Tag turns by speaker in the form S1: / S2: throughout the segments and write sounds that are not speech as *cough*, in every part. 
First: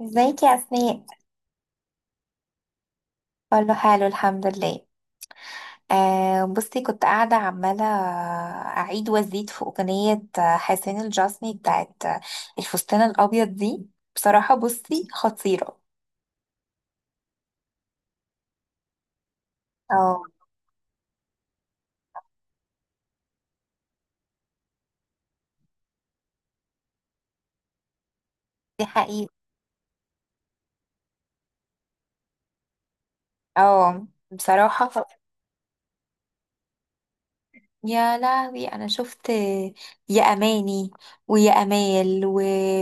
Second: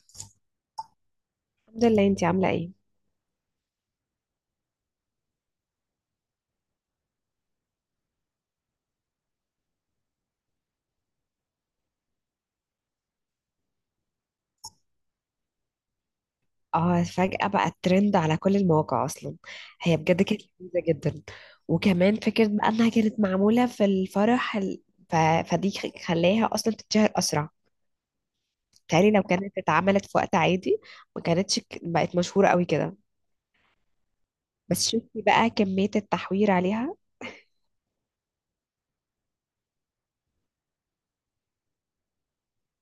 S1: ازيك يا اسماء؟
S2: الحمد لله، انتي عاملة ايه؟
S1: كله حلو الحمد لله. آه، بصي، كنت قاعده عماله اعيد وازيد في اغنيه حسين الجسمي بتاعت الفستان الابيض دي. بصراحه، بصي، خطيره.
S2: اه، فجأة بقى الترند على كل المواقع اصلا. هي
S1: اه،
S2: بجد كانت لذيذة جدا. وكمان فكرة بقى انها كانت معمولة في الفرح ف... فدي خلاها اصلا تتشهر اسرع.
S1: دي
S2: تالي لو
S1: حقيقة.
S2: كانت اتعملت في وقت عادي ما كانتش بقت مشهورة قوي كده.
S1: اه، بصراحه،
S2: بس شوفي بقى كمية التحوير عليها.
S1: يا لهوي، انا شفت يا اماني، ويا امال، و...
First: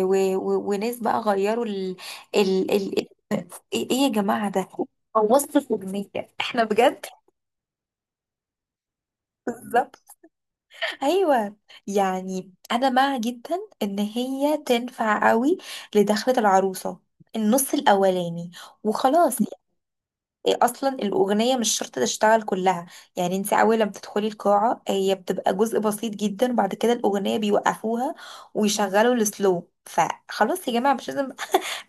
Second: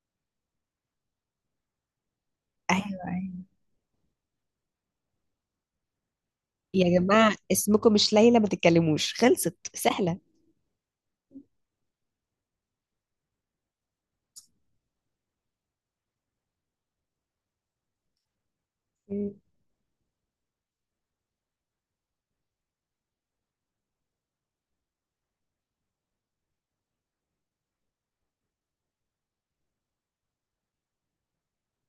S1: و... و... وناس بقى غيروا ال...
S2: ايوه،
S1: ال...
S2: ايوه.
S1: ايه يا جماعه ده، بوظتوا الاغنيه! احنا
S2: يا
S1: بجد!
S2: جماعة، اسمكم مش ليلى ما تتكلموش، خلصت
S1: بالظبط.
S2: سهلة.
S1: ايوه. يعني انا مع جدا ان هي تنفع قوي لدخلة العروسة، النص الاولاني، وخلاص. يعني اصلا الاغنيه مش شرط تشتغل كلها. يعني انت اول لما بتدخلي القاعه هي بتبقى جزء بسيط جدا، بعد كده الاغنيه بيوقفوها ويشغلوا السلو، فخلاص يا جماعه، مش لازم.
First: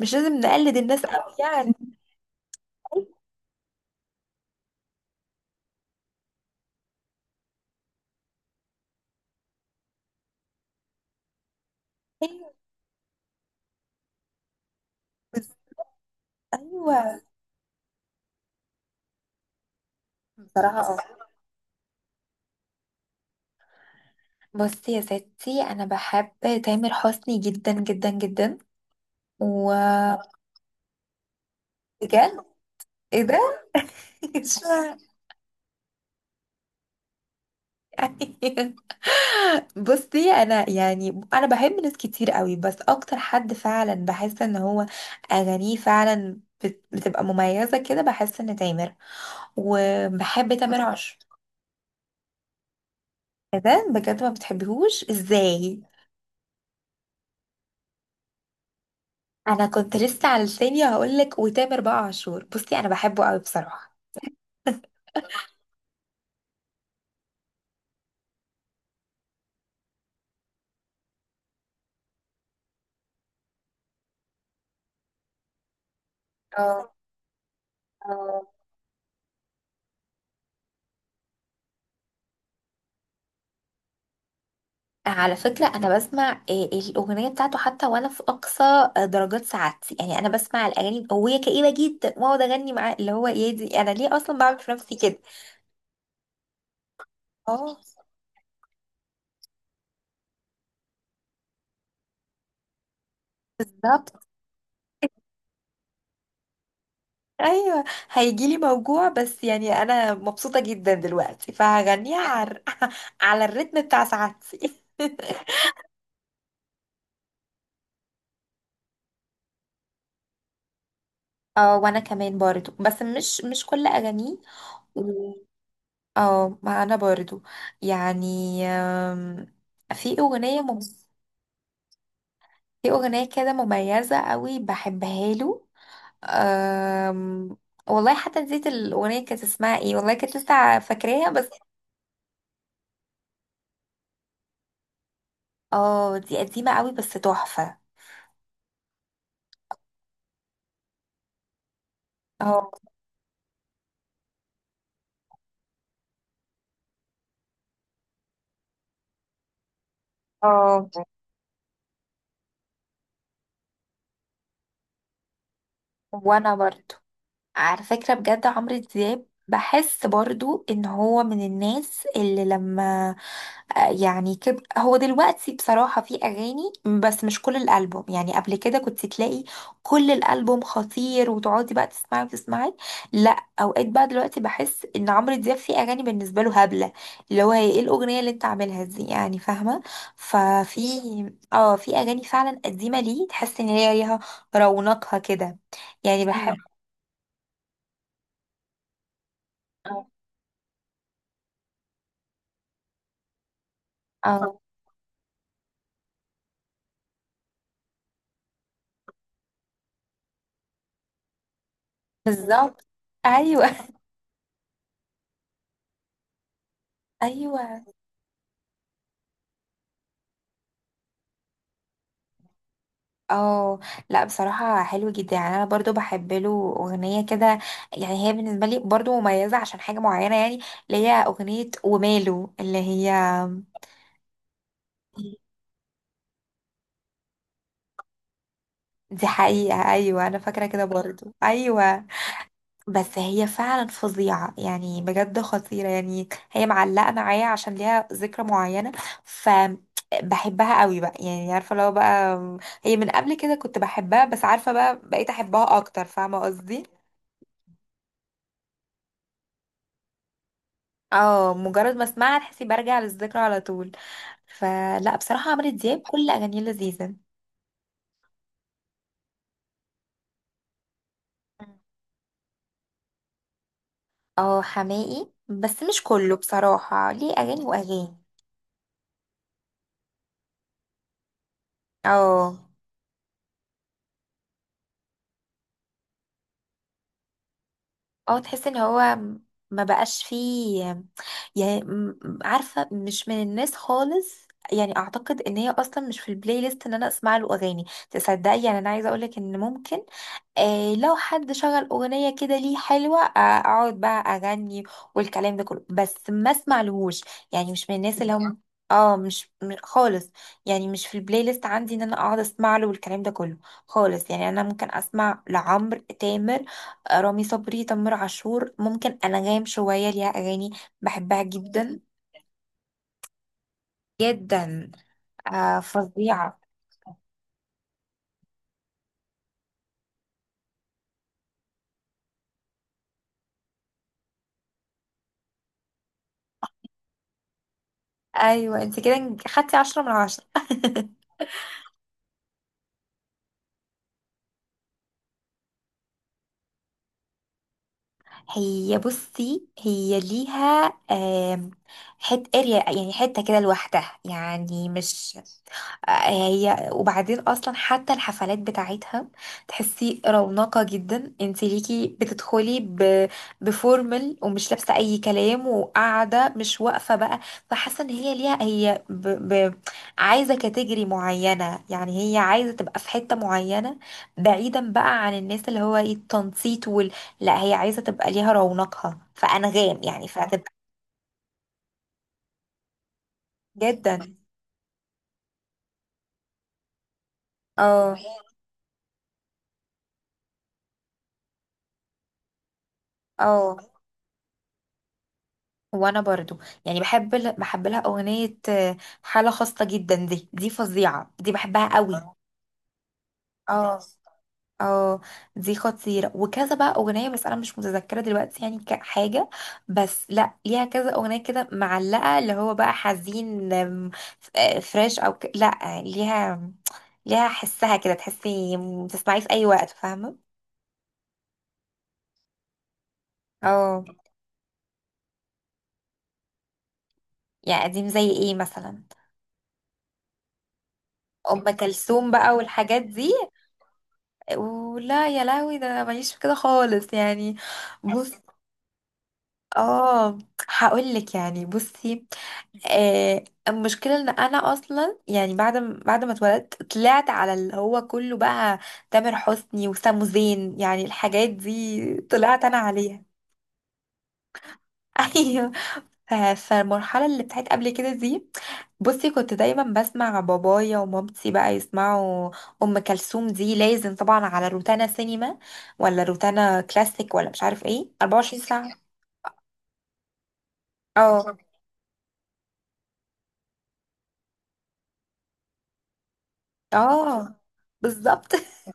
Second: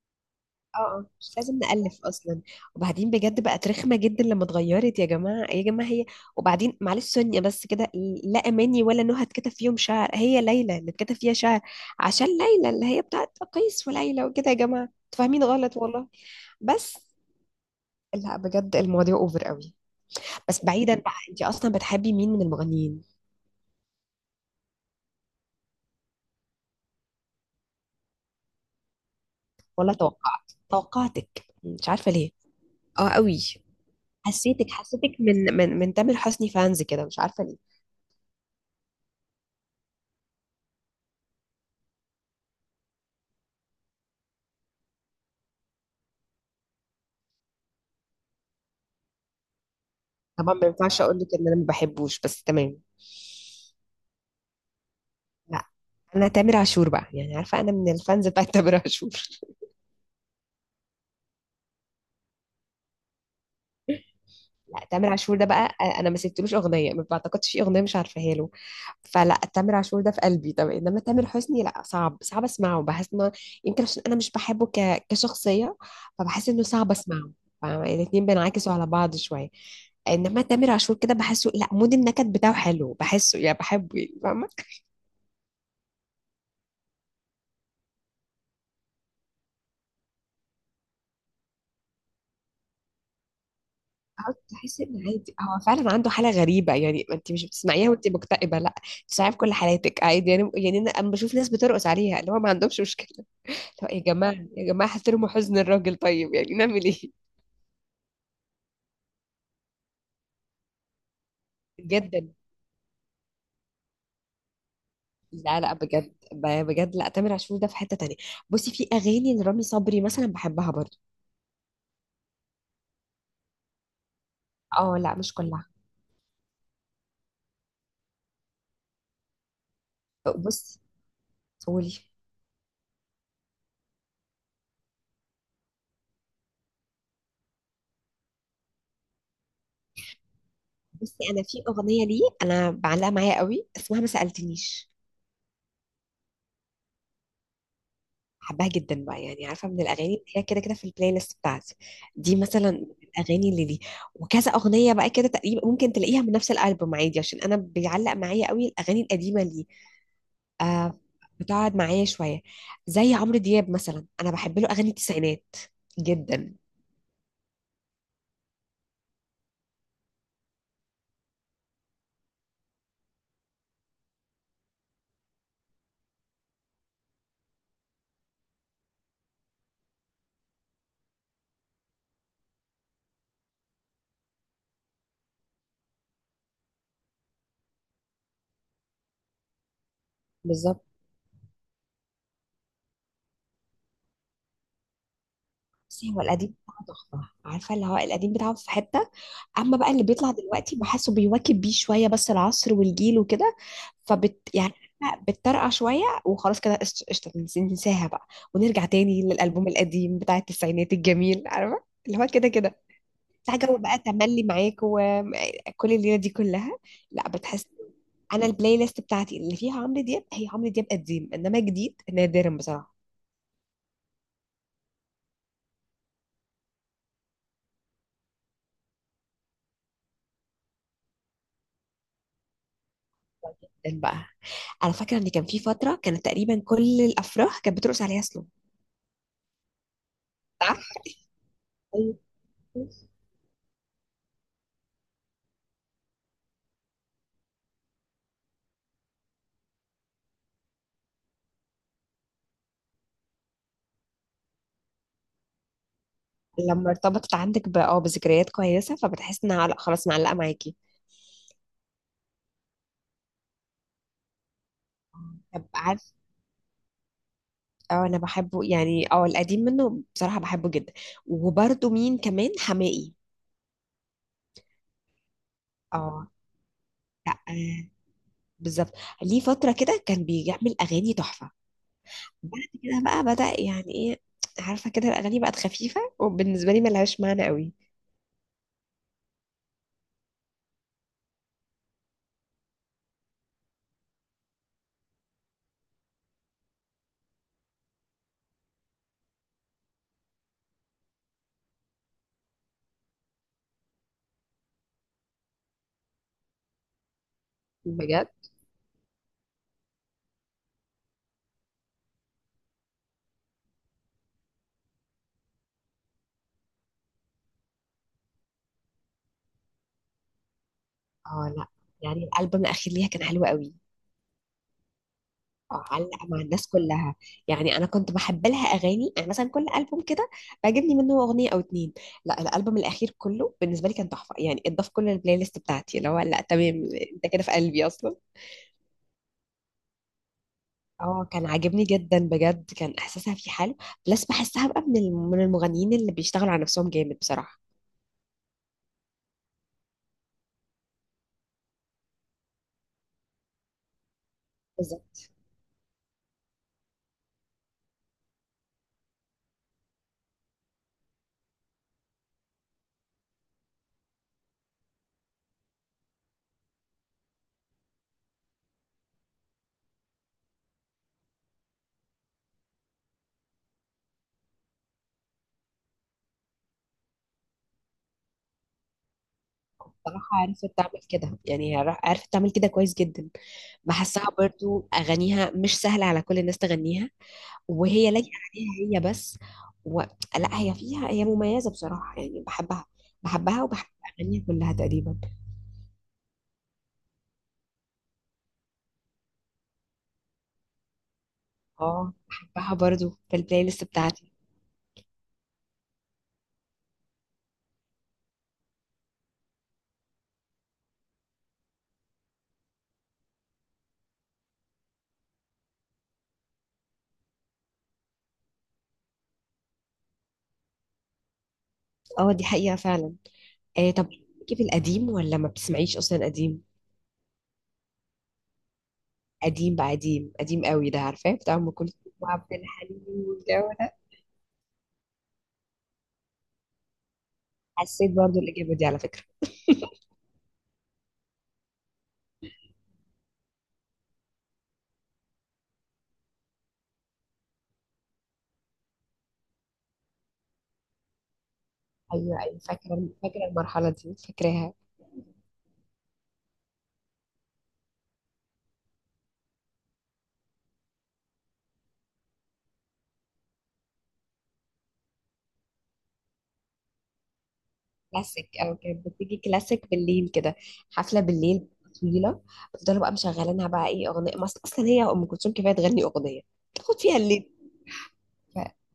S1: مش لازم نقلد
S2: اه.
S1: الناس
S2: مش
S1: قوي
S2: لازم
S1: يعني.
S2: نألف اصلا. وبعدين بجد بقت رخمة جدا لما اتغيرت، يا جماعة، يا جماعة، هي. وبعدين معلش سونيا بس كده. لا اماني ولا نهى اتكتب فيهم شعر، هي ليلى اللي اتكتب فيها شعر. عشان
S1: أيوة،
S2: ليلى اللي هي بتاعت قيس وليلى وكده، يا جماعة انتوا فاهمين
S1: بس-
S2: غلط والله. بس
S1: ايوه.
S2: لا، بجد المواضيع اوفر قوي. بس
S1: بصراحه،
S2: بعيدا
S1: اه.
S2: بقى، انت اصلا بتحبي مين من المغنيين؟
S1: بصي يا ستي، انا بحب تامر حسني جدا جدا جدا، و...
S2: ولا توقعتك، مش عارفة ليه.
S1: بجد.
S2: اه
S1: ايه
S2: قوي.
S1: ده؟ *laughs*
S2: حسيتك
S1: اشمعنى؟
S2: حسيتك من تامر حسني فانز كده، مش عارفة ليه.
S1: أيوة. بصي، انا يعني، انا بحب ناس كتير قوي، بس اكتر حد فعلا بحس ان هو اغانيه فعلا بتبقى مميزة كده، بحس ان تامر. وبحب
S2: طبعا ما
S1: تامر
S2: ينفعش
S1: عاشور.
S2: اقول لك ان انا ما بحبوش، بس تمام.
S1: ايه ده بجد، ما بتحبيهوش
S2: لا،
S1: ازاي؟
S2: انا تامر عاشور بقى يعني، عارفه انا من الفانز بتاع تامر عاشور *laughs*
S1: انا كنت لسه على لساني هقولك، وتامر بقى عاشور، بصي انا بحبه قوي بصراحة.
S2: لا، تامر عاشور ده بقى انا ما سبتلوش اغنيه، ما بعتقدش في اغنيه مش عارفاها له. فلا، تامر عاشور ده في قلبي. طب انما تامر حسني، لا، صعب صعب اسمعه، بحس انه يمكن عشان انا مش بحبه كشخصيه، فبحس انه صعب اسمعه. فالاتنين
S1: اه.
S2: بينعكسوا على بعض شويه. انما تامر عاشور كده بحسه، لا، مود النكد بتاعه حلو، بحسه يعني، بحبه يعني، فاهمه.
S1: على فكرة أنا بسمع الأغنية بتاعته حتى وأنا في أقصى درجات سعادتي، يعني أنا بسمع الأغاني وهي كئيبة جدا وأقعد أغني معاه، اللي هو إيه دي؟ أنا ليه
S2: اه،
S1: أصلا بعمل في
S2: تحس
S1: نفسي
S2: ان
S1: كده؟
S2: عادي، هو فعلا عنده حاله غريبه. يعني ما انت مش
S1: اه.
S2: بتسمعيها وانت مكتئبه، لا، بتسمعيها في كل حالاتك عادي، يعني انا أما بشوف ناس بترقص عليها اللي هو ما عندهمش مشكله. لا يا
S1: بالظبط.
S2: جماعه، يا جماعه، احترموا حزن الراجل، طيب يعني نعمل ايه.
S1: أيوه. هيجيلي موجوع، بس يعني أنا مبسوطة جدا دلوقتي فهغنيها
S2: جدا.
S1: على *laughs* على الريتم بتاع سعادتي.
S2: لا لا، بجد بجد، لا، تامر عاشور ده في حته تانية. بصي، في اغاني لرامي صبري مثلا بحبها برضو.
S1: *laughs* اه، وانا كمان برضو، بس مش كل اغانيه،
S2: اه لا،
S1: و-
S2: مش كلها.
S1: اه، ما انا برضو، يعني، آم، في اغنيه
S2: بصي، قولي.
S1: في أغنية كده مميزة قوي بحبها له. أم... والله حتى نسيت الأغنية كانت اسمها ايه، والله كنت لسه
S2: بصي،
S1: فاكراها
S2: انا
S1: بس.
S2: في اغنيه ليه انا بعلقها معايا قوي، اسمها ما سالتنيش.
S1: اه، دي قديمة قوي بس تحفة.
S2: بحبها جدا بقى، يعني عارفه، من الاغاني اللي هي كده كده في البلاي ليست بتاعتي. دي
S1: اه،
S2: مثلا من الاغاني اللي دي. وكذا اغنيه بقى كده تقريبا ممكن تلاقيها من نفس الالبوم عادي، عشان انا بيعلق معايا قوي الاغاني القديمه اللي
S1: اه،
S2: آه بتقعد معايا شويه. زي عمرو دياب مثلا، انا بحب له اغاني التسعينات
S1: وانا
S2: جدا.
S1: برضو. على فكرة بجد عمرو دياب بحس برضو ان هو من الناس اللي لما يعني هو دلوقتي بصراحة في اغاني، بس مش كل الالبوم، يعني قبل كده كنت تلاقي كل الالبوم خطير، وتقعدي بقى تسمعي وتسمعي. لا، اوقات بقى دلوقتي بحس ان عمرو دياب في اغاني بالنسبة له هبلة، اللي هو هي ايه الاغنية اللي انت عاملها دي، يعني فاهمة.
S2: بالظبط.
S1: ففي اه في اغاني فعلا قديمة ليه، تحس ان هي ليها رونقها كده.
S2: بصي هو
S1: يعني
S2: القديم
S1: بحب.
S2: بتاعه تحفة، عارفة، اللي هو القديم بتاعه في حتة. أما بقى اللي
S1: مم.
S2: بيطلع دلوقتي بحسه بيواكب بيه شوية بس العصر والجيل وكده.
S1: اه،
S2: يعني عارفة، بتطرقع شوية وخلاص كده، قشطة قشطة، ننساها بقى، ونرجع تاني للألبوم القديم بتاع التسعينات الجميل، عارفة، اللي هو كده كده،
S1: بالظبط.
S2: بتاع
S1: ايوه.
S2: جو بقى تملي معاك وكل الليلة دي كلها.
S1: *laughs*
S2: لا، بتحس.
S1: ايوه.
S2: أنا البلاي ليست بتاعتي اللي فيها عمرو دياب هي عمرو دياب قديم، إنما جديد نادرا بصراحة.
S1: اه، لا، بصراحه حلو جدا يعني، انا برضو بحب له اغنيه كده. يعني هي بالنسبه لي برضو مميزه عشان حاجه معينه يعني، اللي هي اغنيه وماله، اللي هي
S2: بقى انا فاكره ان كان في فتره كانت تقريبا كل الافراح كانت بترقص عليها سلو.
S1: دي حقيقه. ايوه، انا فاكره
S2: صح.
S1: كده برضو، ايوه.
S2: أيوة.
S1: بس هي فعلا فظيعة يعني، بجد خطيرة، يعني هي معلقة معايا عشان ليها ذكرى معينة. ف بحبها قوي بقى يعني عارفة، لو بقى هي من قبل كده كنت بحبها، بس عارفة بقى بقيت أحبها أكتر، فاهمة قصدي.
S2: لما ارتبطت عندك بذكريات كويسه، فبتحس انها لا خلاص معلقه معاكي.
S1: اه، مجرد ما اسمعها تحسي برجع للذكرى على طول. فلا بصراحة
S2: طب
S1: عمرو دياب
S2: عارف،
S1: كل أغانيه لذيذة.
S2: اه انا بحبه يعني، اه القديم منه بصراحه بحبه جدا. وبرده مين كمان، حماقي.
S1: اه، حماقي بس مش
S2: اه
S1: كله بصراحة، ليه
S2: لا.
S1: أغاني وأغاني.
S2: بالظبط. ليه فتره كده كان بيعمل اغاني تحفه،
S1: اه،
S2: بعد كده بقى بدأ يعني ايه، عارفه كده الاغاني بقت خفيفه وبالنسبه لي ملهاش معنى قوي.
S1: اه، تحس ان هو ما بقاش فيه، يعني عارفة مش من الناس خالص يعني، اعتقد ان هي اصلا مش في البلاي ليست ان انا اسمع له اغاني. تصدقي، يعني انا عايزه اقولك ان ممكن لو حد شغل اغنيه كده ليه حلوه، اقعد بقى اغني والكلام ده كله، بس ما اسمع لهوش، يعني مش من الناس
S2: بجد.
S1: اللي هم، اه، مش خالص، يعني مش في البلاي ليست عندي ان انا اقعد اسمع له والكلام ده كله خالص. يعني انا ممكن اسمع لعمرو، تامر، رامي صبري، تامر عاشور، ممكن انغام شويه ليها اغاني بحبها
S2: اه لا،
S1: جدا،
S2: يعني الالبوم الاخير ليها كان حلو قوي.
S1: جدا. آه،
S2: اه، علق مع
S1: فظيعه.
S2: الناس كلها. يعني انا كنت بحب لها اغاني، يعني مثلا كل البوم كده بعجبني منه اغنيه او اتنين. لا الالبوم الاخير كله بالنسبه لي كان تحفه، يعني اتضاف كل البلاي ليست بتاعتي، اللي هو لا تمام، انت كده في قلبي اصلا.
S1: ايوه، انت كده خدتي عشرة من عشرة.
S2: اه، كان عاجبني جدا، بجد كان احساسها فيه حلو. بلس بحسها بقى من المغنيين اللي بيشتغلوا على نفسهم جامد بصراحه.
S1: هي، بصي، هي ليها حت اريا يعني، حته كده لوحدها يعني
S2: بالظبط.
S1: مش آه، هي، وبعدين اصلا حتى الحفلات بتاعتها تحسي رونقة جدا، انت ليكي بتدخلي بفورمال، ومش لابسه اي كلام، وقاعده مش واقفه بقى. فحاسه ان هي ليها ب... عايزه كاتيجري معينه، يعني هي عايزه تبقى في حته معينه بعيدا بقى عن الناس اللي هو ايه، التنطيط. لا هي عايزة تبقى ليها رونقها، فأنغام يعني
S2: بصراحه عرفت
S1: فهتبقى
S2: تعمل كده، يعني هي عرفت تعمل كده كويس جدا.
S1: جدا.
S2: بحسها برضو اغانيها مش سهله على كل الناس تغنيها، وهي
S1: اه،
S2: لايقه عليها هي بس. و... لا، هي فيها، هي مميزه بصراحه يعني. بحبها
S1: اه،
S2: وبحب اغانيها كلها تقريبا.
S1: وانا برضو يعني بحب لها اغنية حالة خاصة جدا دي، دي فظيعة، دي بحبها
S2: اه
S1: قوي.
S2: بحبها برضو في البلاي ليست
S1: اه.
S2: بتاعتي.
S1: اه، دي خطيرة وكذا بقى اغنية، بس انا مش متذكرة دلوقتي يعني كحاجة، بس لا، ليها كذا اغنية كده معلقة اللي هو بقى حزين، فريش لا، ليها حسها كده، تحسي تسمعيه في اي وقت، فاهمة؟
S2: اه دي حقيقه فعلا.
S1: اه.
S2: طب كيف القديم، ولا ما بتسمعيش اصلا قديم؟
S1: يعني قديم زي ايه مثلا؟
S2: قديم بقى، قديم قديم قوي ده، عارفاه، بتاع
S1: ام
S2: ام كلثوم
S1: كلثوم
S2: وعبد
S1: بقى والحاجات
S2: الحليم
S1: دي.
S2: والجو ده.
S1: ولا يا لهوي، ده انا ماليش في كده خالص يعني.
S2: حسيت
S1: بص،
S2: برضو الاجابه دي على فكره.
S1: اه، هقول لك يعني، بصي، المشكله ان انا اصلا يعني بعد ما اتولدت طلعت على اللي هو كله بقى تامر حسني وسامو زين، يعني الحاجات دي
S2: ايوه ايوه،
S1: طلعت انا
S2: فاكره
S1: عليها.
S2: فاكره المرحله دي، فاكراها.
S1: *laughs* ايوه. فالمرحلة اللي بتاعت قبل كده دي، بصي كنت دايما بسمع بابايا ومامتي بقى يسمعوا أم كلثوم. دي لازم طبعا على روتانا سينما ولا روتانا كلاسيك ولا مش عارف ايه،
S2: كلاسيك،
S1: 24
S2: او
S1: ساعة.
S2: كانت بتيجي كلاسيك بالليل كده، حفله
S1: اه،
S2: بالليل طويله. بفضلوا بقى مشغلينها بقى، ايه اغنيه، ما اصلا هي ام كلثوم كفايه تغني اغنيه تاخد فيها الليل.
S1: اه، بالظبط. *laughs*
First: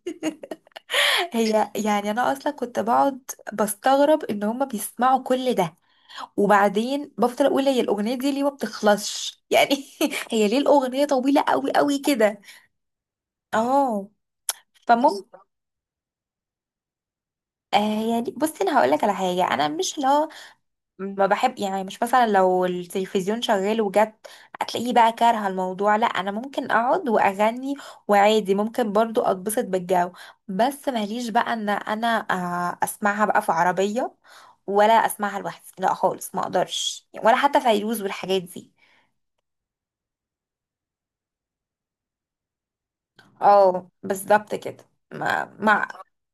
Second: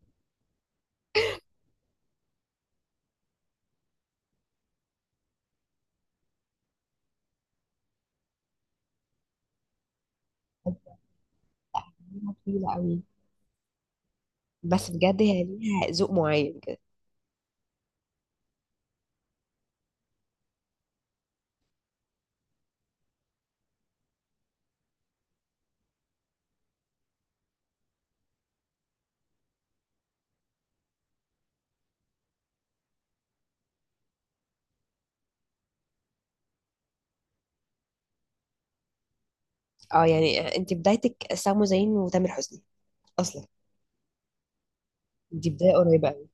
S1: هي يعني انا اصلا كنت بقعد بستغرب ان هما بيسمعوا كل ده، وبعدين بفضل اقول هي الاغنيه دي ليه ما بتخلصش يعني. *laughs* هي ليه
S2: فكانت
S1: الاغنيه طويله قوي قوي
S2: أغنية
S1: كده؟
S2: طويله قوي،
S1: اه،
S2: بس بجد
S1: فممكن
S2: هي ليها ذوق معين كده.
S1: آه يعني، بصي انا هقول لك على حاجه، انا مش لا، ما بحب، يعني مش مثلا لو التلفزيون شغال وجت هتلاقيه بقى كارهه الموضوع. لا، انا ممكن اقعد واغني وعادي ممكن برضو اتبسط بالجو، بس ماليش بقى ان انا اسمعها بقى في عربيه ولا اسمعها لوحدي، لا خالص ما اقدرش، ولا حتى فيروز والحاجات دي.
S2: اه يعني انت بدايتك سامو زين وتامر حسني اصلا.
S1: اه، بالظبط كده.
S2: دي
S1: ما
S2: بدايه
S1: مع.
S2: قريبه قوي.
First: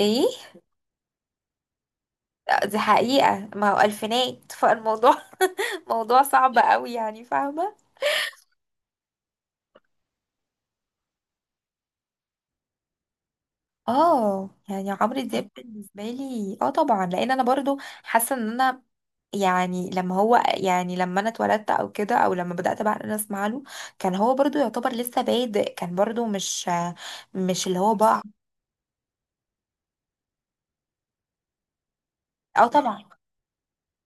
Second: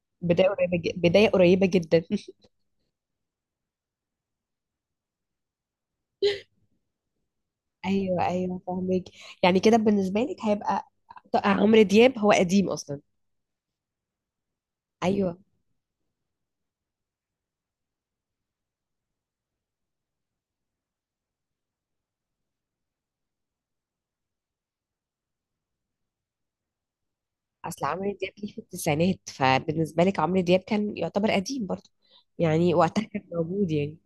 S1: ايه.
S2: بدايه قريبه جدا *laughs*
S1: لا، دي حقيقه، ما هو الفينات فالموضوع. *laughs* موضوع صعب قوي يعني، فاهمه.
S2: ايوه ايوه، فاهمك. يعني كده بالنسبه لك هيبقى، عمرو دياب هو قديم اصلا.
S1: اه، يعني عمرو
S2: ايوه،
S1: دياب بالنسبه لي، طبعا لان انا برضو حاسه ان انا يعني لما هو يعني لما انا اتولدت او كده، او لما بدات بقى إن انا اسمع له، كان هو برضو يعتبر لسه بادئ، كان برضو مش اللي
S2: اصل
S1: هو
S2: عمرو
S1: بقى.
S2: دياب ليه في التسعينات، فبالنسبه لك عمرو دياب كان يعتبر قديم برضه،
S1: اه،
S2: يعني
S1: طبعا.
S2: وقتها كان موجود يعني.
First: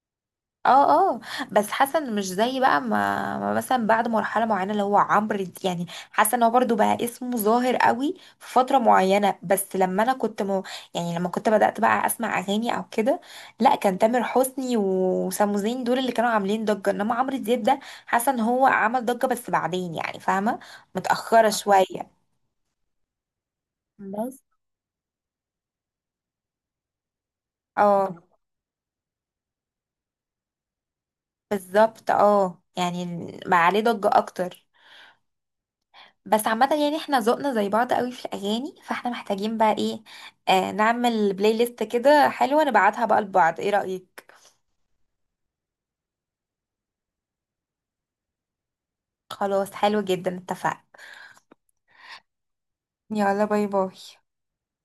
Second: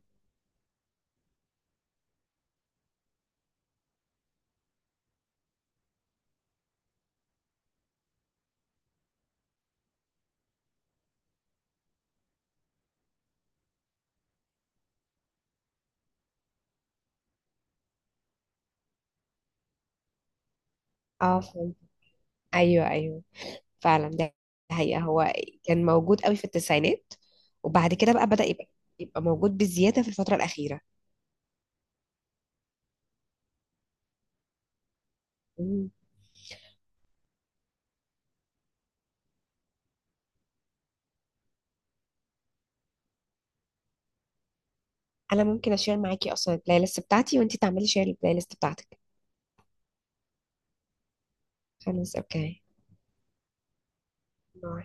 S1: اه، اه. بس حاسه ان مش زي بقى ما مثلا بعد مرحله معينه اللي هو يعني، حاسه ان هو برضو بقى اسمه ظاهر قوي في فتره معينه، بس لما انا كنت يعني لما كنت بدات بقى اسمع اغاني او كده، لا كان تامر حسني وسامو زين دول اللي كانوا عاملين ضجه، انما عمرو دياب ده حاسه ان هو عمل ضجه بس بعدين، يعني فاهمه،
S2: اه،
S1: متاخره
S2: فهمت.
S1: شويه.
S2: ايوه ايوه، فعلا ده
S1: بس،
S2: حقيقة، هو كان موجود قوي في التسعينات، وبعد كده
S1: اه،
S2: بقى بدأ يبقى موجود بزياده في الفتره الاخيره.
S1: بالظبط، اه، يعني بقى عليه ضجه اكتر.
S2: مم.
S1: بس عامة يعني احنا ذوقنا زي بعض قوي في الأغاني، فاحنا محتاجين بقى ايه، نعمل بلاي ليست كده حلوة نبعتها بقى لبعض، ايه رأيك؟
S2: انا ممكن اشير معاكي اصلا البلاي ليست بتاعتي، وانتي تعملي شير البلاي ليست بتاعتك.
S1: خلاص، حلو جدا، اتفقنا.
S2: خلاص، اوكي،
S1: يلا، باي باي.
S2: باي.